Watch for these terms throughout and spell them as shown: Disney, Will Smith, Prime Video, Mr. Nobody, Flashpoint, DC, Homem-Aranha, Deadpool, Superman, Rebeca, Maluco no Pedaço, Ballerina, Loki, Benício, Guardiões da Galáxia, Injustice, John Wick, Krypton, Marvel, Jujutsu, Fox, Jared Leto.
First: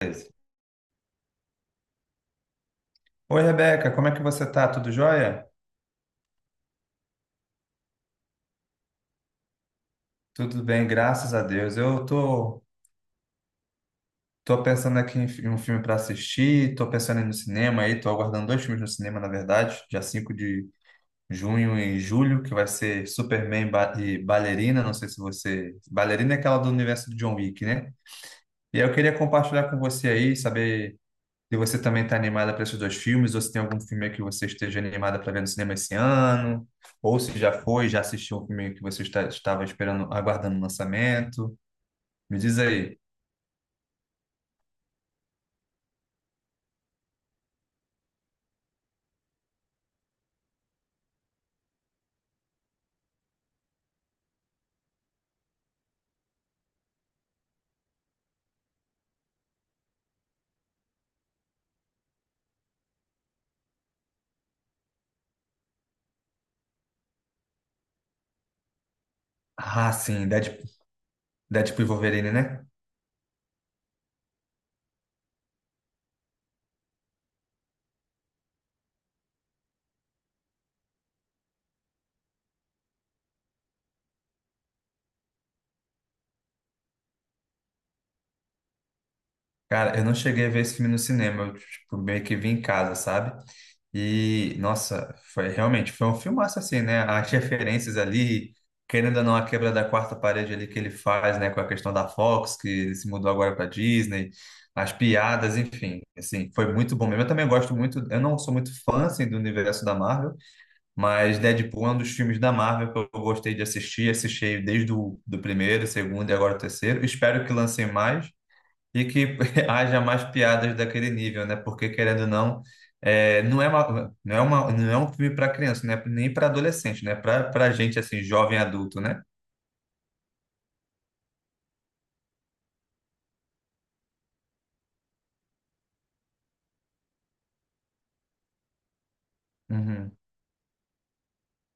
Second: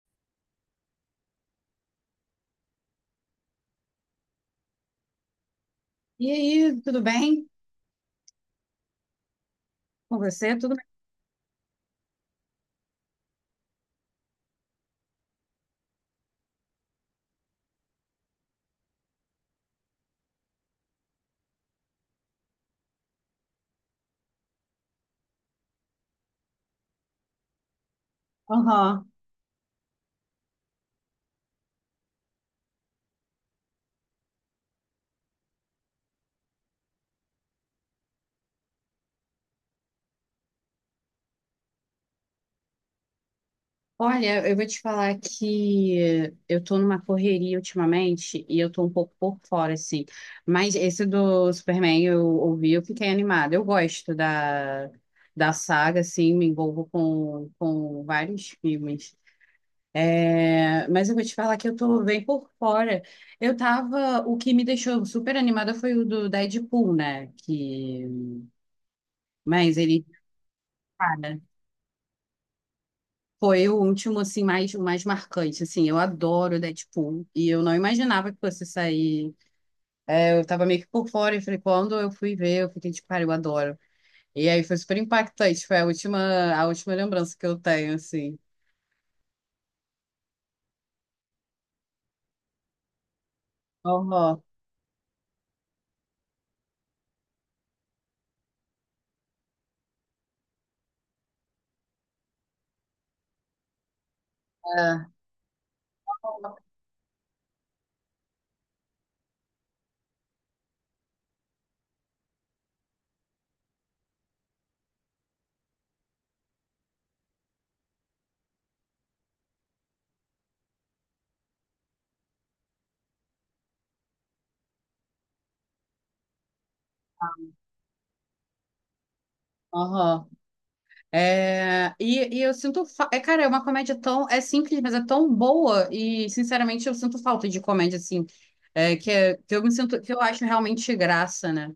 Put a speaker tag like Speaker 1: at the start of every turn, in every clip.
Speaker 1: Beleza. Oi, Rebeca, como é que você tá? Tudo jóia?
Speaker 2: E aí, tudo bem com você?
Speaker 1: Tudo
Speaker 2: Tudo bem?
Speaker 1: bem, graças a Deus. Eu tô, pensando aqui em um filme para assistir, tô pensando em ir no cinema aí, tô aguardando dois filmes no cinema, na verdade, dia 5 de junho e julho, que vai ser Superman e Ballerina, não sei se você... Ballerina é aquela do universo do John Wick, né? E aí eu
Speaker 2: Aham.
Speaker 1: queria compartilhar com você aí, saber se você também está animada para esses dois filmes, ou se tem algum filme que você esteja animada para ver no cinema esse ano, ou se já foi, já assistiu um filme que você está, estava esperando, aguardando o lançamento. Me diz aí.
Speaker 2: Olha, eu vou te falar que eu tô numa correria ultimamente e eu tô um pouco por fora, assim. Mas esse do Superman eu ouvi, eu fiquei animada. Eu gosto da saga, assim, me envolvo com vários filmes. Mas eu vou te falar que eu tô bem por fora. Eu tava. O que me deixou super animada foi o do Deadpool, né? Mas
Speaker 1: Ah,
Speaker 2: ele.
Speaker 1: sim, Deadpool,
Speaker 2: Para.
Speaker 1: Deadpool e Wolverine, né?
Speaker 2: Foi o último, assim, mais, o mais marcante, assim, eu adoro Deadpool, e eu não imaginava que fosse sair, eu tava meio que por fora, e falei, quando eu fui ver, eu fiquei tipo, cara, eu adoro, e aí foi super impactante, foi a última lembrança que eu tenho, assim.
Speaker 1: Cara, eu não cheguei a ver esse filme no cinema, eu, tipo, meio que vi em casa, sabe?
Speaker 2: Aham.
Speaker 1: E, nossa, foi realmente, foi um filmaço assim, né? As referências ali, querendo ou não, a quebra da quarta parede ali que ele faz, né? Com a questão da Fox, que se mudou agora para Disney, as
Speaker 2: é,
Speaker 1: piadas, enfim, assim, foi muito bom mesmo. Eu também gosto muito, eu não sou muito fã, assim, do universo da Marvel, mas Deadpool é um dos filmes da Marvel que eu gostei de assistir, assisti desde o do primeiro, segundo e agora o terceiro. Espero que lancem mais e que haja mais piadas daquele nível, né? Porque, querendo ou não, é, não é um filme para criança, né? Nem para adolescente, né? Para gente, assim, jovem adulto, né?
Speaker 2: aham. E eu sinto, cara, é uma comédia tão, é simples, mas é tão boa, e sinceramente eu sinto falta de comédia, assim, que eu me sinto, que
Speaker 1: Uhum,
Speaker 2: eu acho realmente graça, né?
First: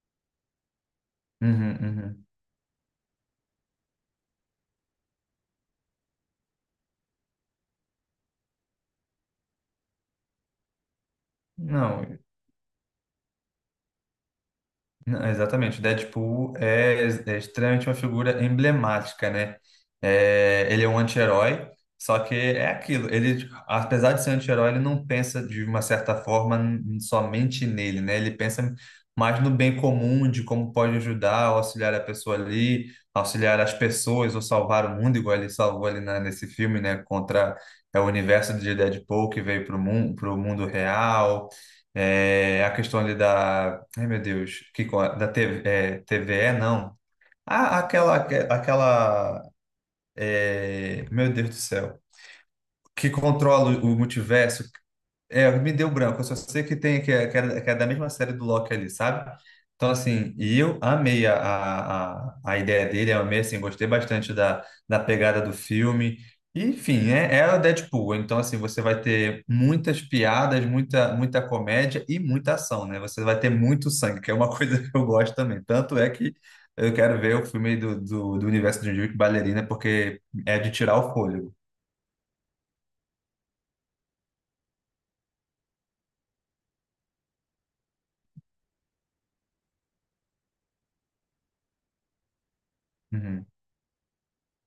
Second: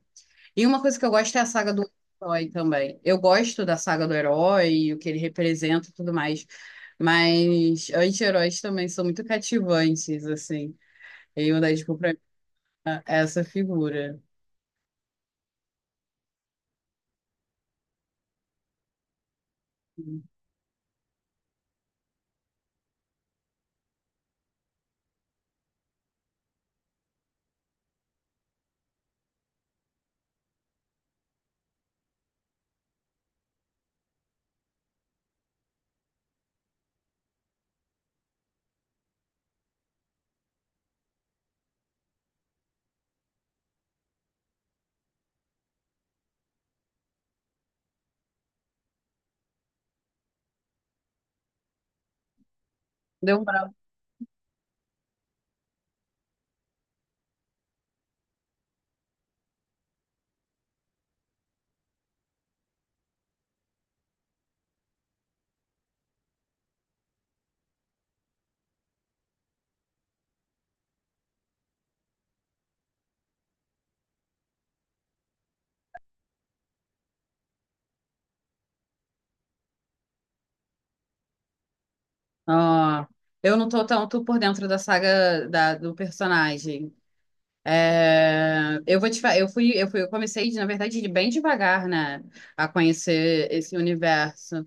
Speaker 2: E uma coisa que eu gosto é a saga
Speaker 1: uhum,
Speaker 2: do
Speaker 1: uhum.
Speaker 2: herói também. Eu gosto da saga do herói, e o que ele representa e tudo mais. Mas anti-heróis também são muito cativantes, assim. E o Deadpool
Speaker 1: Não,
Speaker 2: pra mim é essa figura.
Speaker 1: Não, exatamente, o Deadpool é, é extremamente uma figura emblemática, né? É, ele é um anti-herói, só que é aquilo, ele, apesar de ser anti-herói, ele não pensa de uma certa forma somente nele, né? Ele pensa mais no bem comum, de como pode ajudar, auxiliar a pessoa ali, auxiliar as pessoas ou salvar o mundo, igual ele salvou ali nesse filme, né? Contra é, o universo de Deadpool que veio para o mundo real, é, a questão ali da... Ai, meu Deus. Que, da TV, é, TVE, não. Ah, aquela, aquela, é, meu Deus do céu. Que
Speaker 2: Deu um
Speaker 1: controla
Speaker 2: brau.
Speaker 1: o multiverso, é, me deu branco. Eu só sei que tem que é da mesma série do Loki ali, sabe? Então, assim, e eu amei a ideia dele, eu amei, assim, gostei bastante da, da pegada do filme. E, enfim, é, é o Deadpool. Então, assim, você vai ter muitas piadas, muita, muita comédia e muita ação, né? Você vai ter muito sangue, que é uma coisa que eu gosto também. Tanto é que eu quero ver o filme do universo de Jujutsu Ballerina, porque é de tirar o fôlego.
Speaker 2: Ah, eu não tô tanto por dentro da do personagem. É, eu vou te falar, eu fui, eu comecei, na verdade, de bem devagar, né, a
Speaker 1: Uhum.
Speaker 2: conhecer esse universo.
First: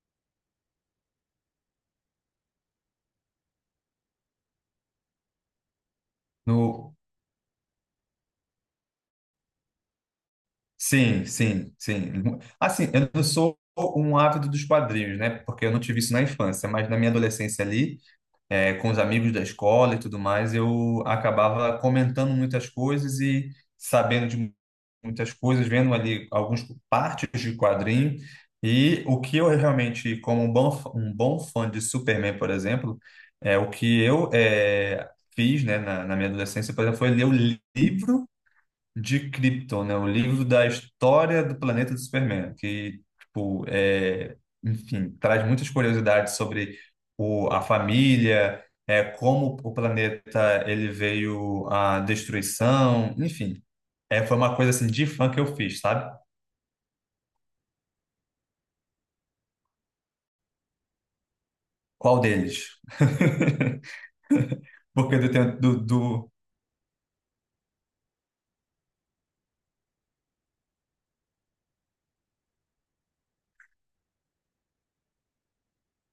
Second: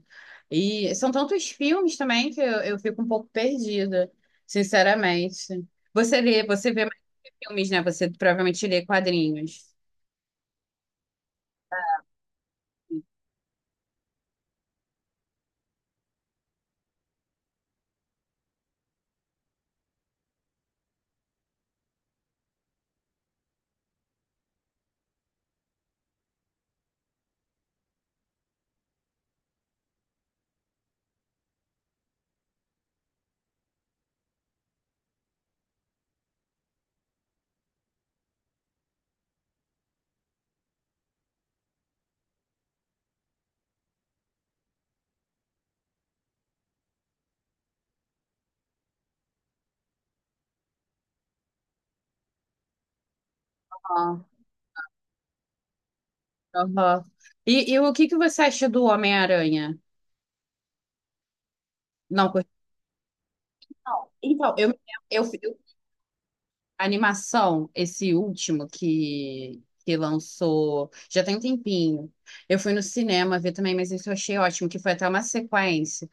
Speaker 2: E são tantos filmes também eu fico um pouco perdida, sinceramente. Você lê, você vê
Speaker 1: No,
Speaker 2: mais filmes, né? Você provavelmente lê quadrinhos.
Speaker 1: sim, sim, sim. Assim, eu não sou um ávido dos quadrinhos, né? Porque eu não tive isso na infância, mas na minha adolescência ali, com os amigos da escola e tudo mais, eu acabava comentando muitas coisas e sabendo de muitas coisas, vendo ali algumas partes de quadrinho. E o que eu realmente, como um bom, um bom fã de Superman, por exemplo, é o que eu fiz, né, na minha adolescência, por exemplo, foi ler o livro de Krypton, né? O livro da história do planeta do Superman, que, tipo, é, enfim, traz muitas curiosidades sobre o, a família, é, como o planeta ele veio à destruição, enfim.
Speaker 2: Ah,
Speaker 1: É, foi uma coisa assim de fã que eu fiz, sabe?
Speaker 2: aham. E o que que você acha do Homem-Aranha?
Speaker 1: Qual
Speaker 2: Não, cur-
Speaker 1: deles?
Speaker 2: então,
Speaker 1: Porque
Speaker 2: eu,
Speaker 1: do tempo do...
Speaker 2: A animação, esse último que lançou, já tem um tempinho. Eu fui no cinema ver também, mas isso eu achei ótimo, que foi até uma sequência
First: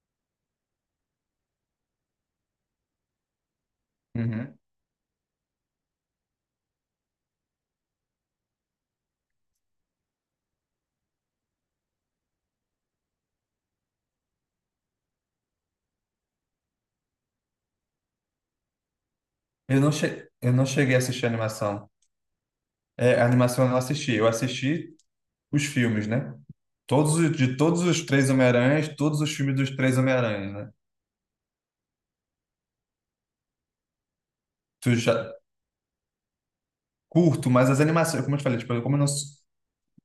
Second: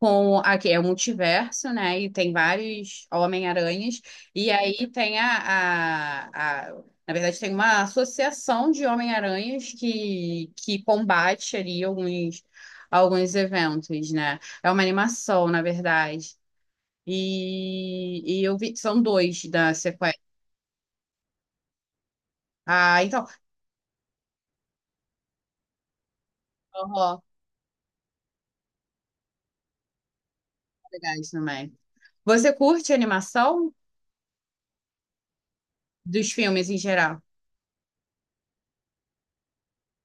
Speaker 2: com aqui é o multiverso, né? E tem vários Homem-Aranhas, e
Speaker 1: Uhum.
Speaker 2: aí tem a- na verdade, tem uma associação de Homem-Aranhas que combate ali alguns eventos, né? É uma animação, na verdade. E eu vi, são dois da sequência.
Speaker 1: Eu não cheguei a assistir a animação.
Speaker 2: Ah,
Speaker 1: É, a
Speaker 2: então,
Speaker 1: animação eu não assisti, eu assisti os filmes, né? Todos,
Speaker 2: horror,
Speaker 1: de todos os 3 Homem-Aranhas, todos os filmes dos 3 Homem-Aranhas, né?
Speaker 2: legais também. Você curte animação
Speaker 1: Tu já
Speaker 2: dos filmes em geral?
Speaker 1: curto, mas as animações, como eu te falei, tipo, como eu não, sou-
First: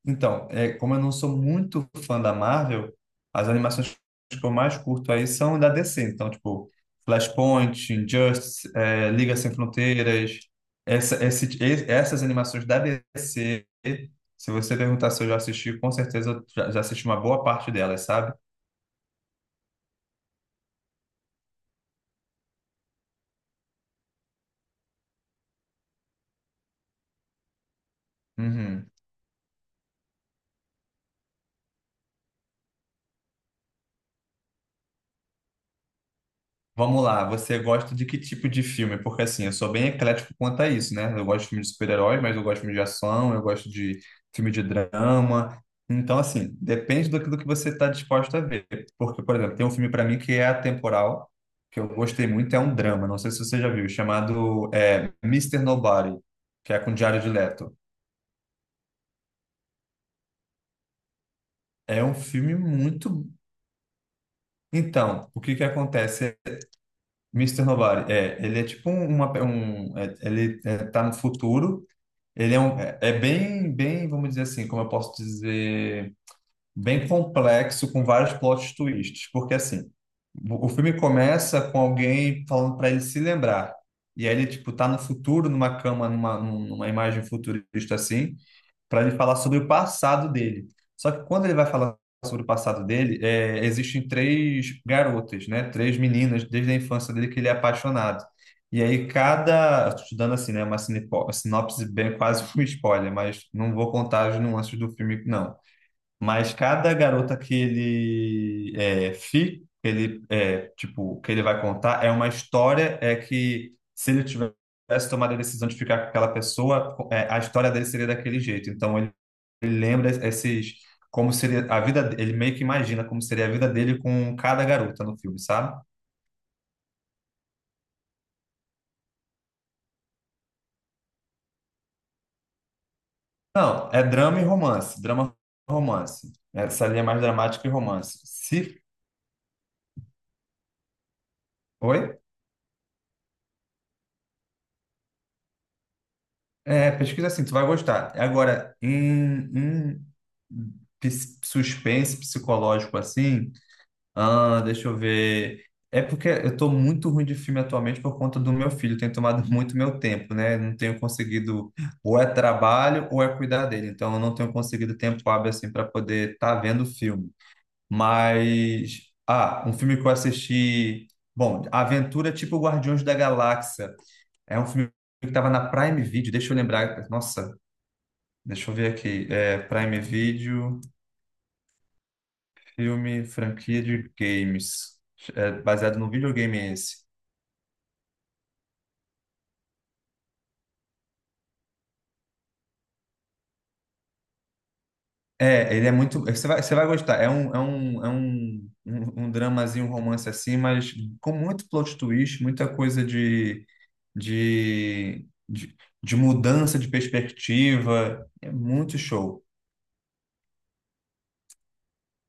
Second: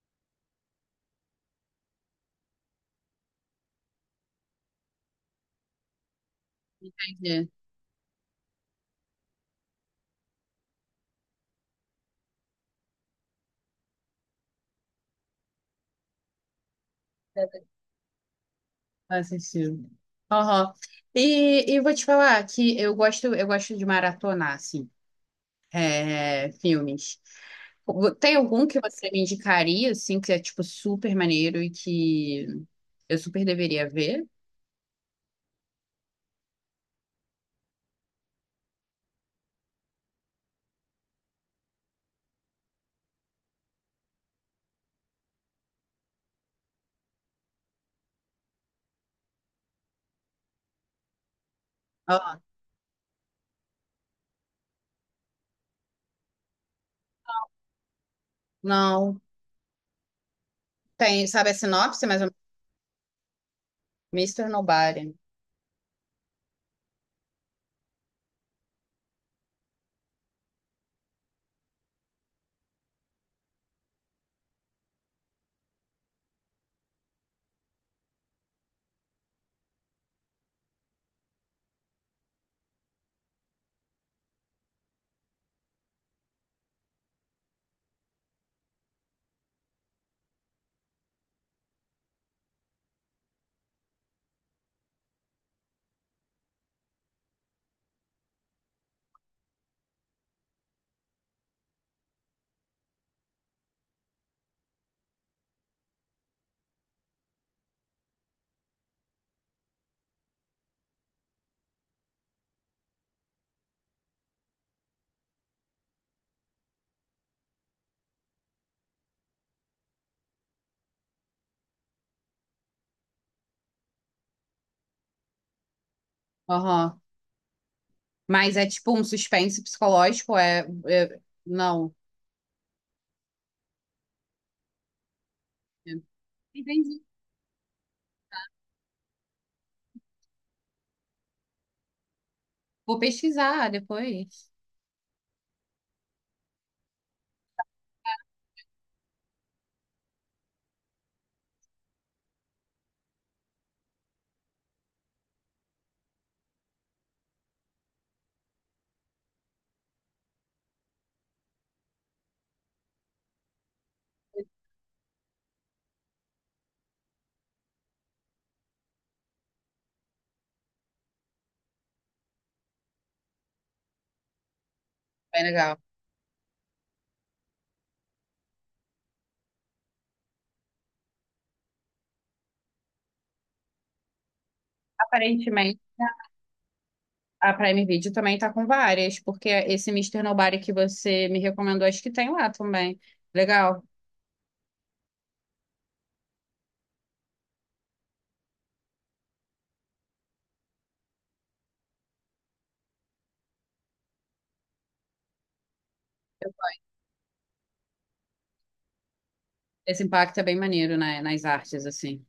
Speaker 1: então, é, como eu não sou muito fã da Marvel, as animações que eu mais curto aí são da DC. Então, tipo,
Speaker 2: Entendi.
Speaker 1: Flashpoint, Injustice, é, Liga Sem Fronteiras, essas animações da DC, se você perguntar se eu já assisti, com certeza eu já, já assisti uma boa parte delas, sabe?
Speaker 2: Assistiu. Horror. E vou te falar que eu gosto de maratonar, assim, filmes. Tem algum que
Speaker 1: Uhum.
Speaker 2: você me indicaria, assim, que é, tipo, super maneiro e que eu super deveria ver?
Speaker 1: Vamos lá, você gosta de que tipo de filme? Porque assim, eu sou bem eclético quanto a isso, né? Eu gosto de filme de super-herói, mas eu gosto de filme de ação, eu gosto de filme de drama. Então, assim, depende daquilo que do que você está disposto a ver. Porque, por exemplo, tem um filme para mim que é atemporal, que eu
Speaker 2: Ó,
Speaker 1: gostei muito, é um drama, não sei se você já viu, chamado é, Mr. Nobody, que é com Jared Leto.
Speaker 2: não. Tem, sabe a
Speaker 1: É
Speaker 2: sinopse,
Speaker 1: um
Speaker 2: mas é
Speaker 1: filme muito.
Speaker 2: Mr. Nobody.
Speaker 1: Então, o que que acontece? Mister Nobody, é, ele é tipo um, é, ele é, tá no futuro. Ele é, um, é bem, bem, vamos dizer assim, como eu posso dizer, bem complexo, com vários plot twists, porque assim, o filme começa com alguém falando para ele se lembrar, e aí ele, tipo, tá no futuro, numa cama, numa imagem futurista assim, para ele falar sobre o passado dele. Só que quando ele vai falar sobre o passado dele, é, existem 3 garotas, né? 3 meninas desde a infância dele que ele é apaixonado. E aí cada, estou te dando assim, né? Uma sinopse bem quase um spoiler, mas não vou contar as nuances do filme, não. Mas cada garota que ele é, fica, que ele é, tipo, que ele vai contar é uma história é que se ele tivesse tomado a decisão de ficar com aquela pessoa, é, a história dele seria daquele jeito. Então ele lembra esses como seria a vida, ele meio que imagina como seria a vida dele com cada garota no filme, sabe?
Speaker 2: Aham. Mas é tipo um suspense psicológico, é- não.
Speaker 1: Não, é drama e romance, drama e romance. Essa linha é
Speaker 2: Entendi.
Speaker 1: mais dramática e romance. Se, oi?
Speaker 2: Vou pesquisar depois.
Speaker 1: É, pesquisa assim, tu vai gostar. Agora, em, em suspense psicológico assim, ah, deixa eu ver. É porque eu tô muito ruim de filme atualmente por conta do meu filho, tem tomado muito meu tempo, né? Não tenho conseguido, ou é trabalho ou é cuidar dele. Então, eu não tenho conseguido tempo hábil assim para poder estar vendo filme. Mas, ah, um filme que eu assisti, bom, Aventura tipo Guardiões da Galáxia. É um filme que
Speaker 2: Bem
Speaker 1: estava na
Speaker 2: legal.
Speaker 1: Prime Video, deixa eu lembrar. Nossa, deixa eu ver aqui. É, Prime Video, filme, franquia de games. É
Speaker 2: Aparentemente,
Speaker 1: baseado no videogame esse.
Speaker 2: a Prime Video também está com várias, porque esse Mister Nobody que você me recomendou, acho que tem lá também. Legal.
Speaker 1: É, ele é muito. Você vai gostar. É um, é um, é um, um, um dramazinho, um romance assim, mas com muito plot twist, muita coisa de, de, de mudança de perspectiva. É muito show.
Speaker 2: Esse impacto é bem maneiro, né, nas artes, assim.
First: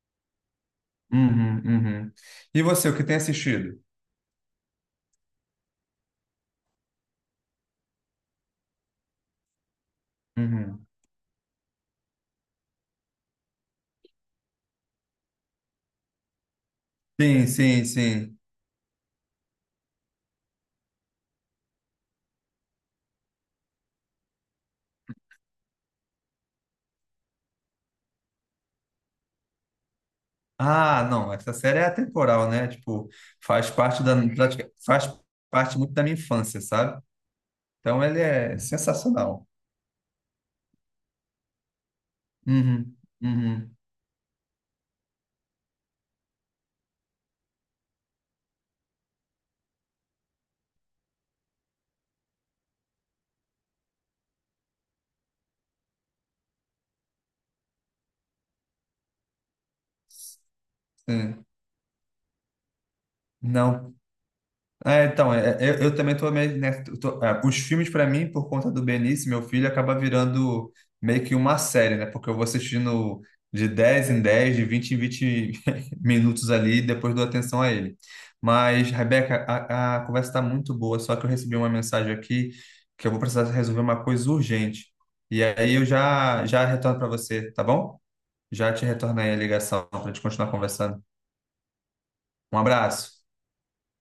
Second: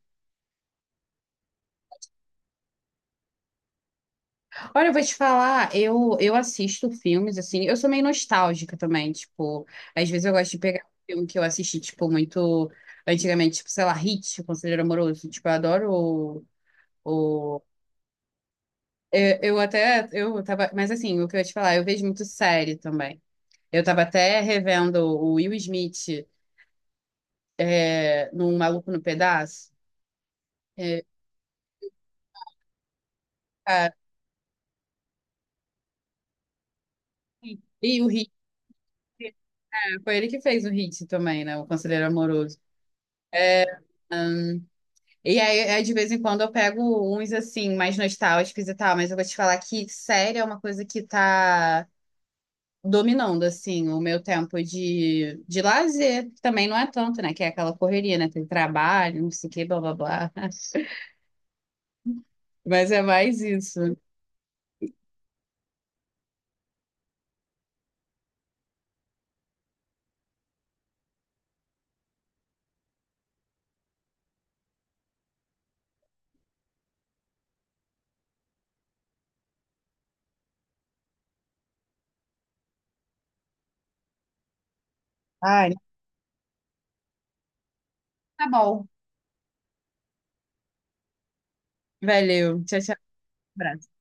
Speaker 1: Uhum, uhum. E você, o que tem assistido?
Speaker 2: Olha, eu vou te falar, eu assisto filmes, assim, eu sou meio nostálgica também, tipo, às vezes eu gosto de pegar
Speaker 1: Uhum.
Speaker 2: um filme que eu assisti, tipo, muito antigamente, tipo, sei lá, Hit, Conselheiro Amoroso, tipo, eu adoro
Speaker 1: Sim,
Speaker 2: o.
Speaker 1: sim, sim.
Speaker 2: Eu até, eu tava, mas assim, o que eu ia te falar, eu vejo muito série também. Eu tava até revendo o Will Smith num Maluco no Pedaço. É,
Speaker 1: Ah, não, essa série é atemporal, né? Tipo, faz
Speaker 2: ah,
Speaker 1: parte da, faz parte muito da minha infância, sabe?
Speaker 2: sim. E
Speaker 1: Então
Speaker 2: o
Speaker 1: ele
Speaker 2: Hit,
Speaker 1: é sensacional.
Speaker 2: né? Foi ele que fez o Hit também, né? O Conselheiro Amoroso.
Speaker 1: Uhum, uhum,
Speaker 2: E aí, é, de vez em quando, eu pego uns, assim, mais nostálgicos e tal, mas eu vou te falar que série é uma coisa que tá dominando, assim, o meu tempo de lazer, que também não é tanto, né? Que é aquela correria, né? Tem trabalho, não sei o quê, blá, blá, blá.
Speaker 1: sim.
Speaker 2: Mas é mais
Speaker 1: Não,
Speaker 2: isso.
Speaker 1: é, então, é, é, eu também tô meio, né, é, os filmes para mim, por conta do Benício, meu filho, acaba virando meio que uma série, né? Porque eu vou assistindo de 10 em 10, de 20 em 20 minutos ali, e depois dou atenção a ele. Mas, Rebeca, a conversa está muito boa, só que eu recebi uma mensagem aqui que eu vou precisar resolver uma coisa urgente. E
Speaker 2: Ai,
Speaker 1: aí eu já, já retorno para você, tá bom?
Speaker 2: tá
Speaker 1: Já te
Speaker 2: bom.
Speaker 1: retorno aí a ligação para a gente continuar conversando. Um
Speaker 2: Valeu. Tchau, tchau.
Speaker 1: abraço.
Speaker 2: Um abraço.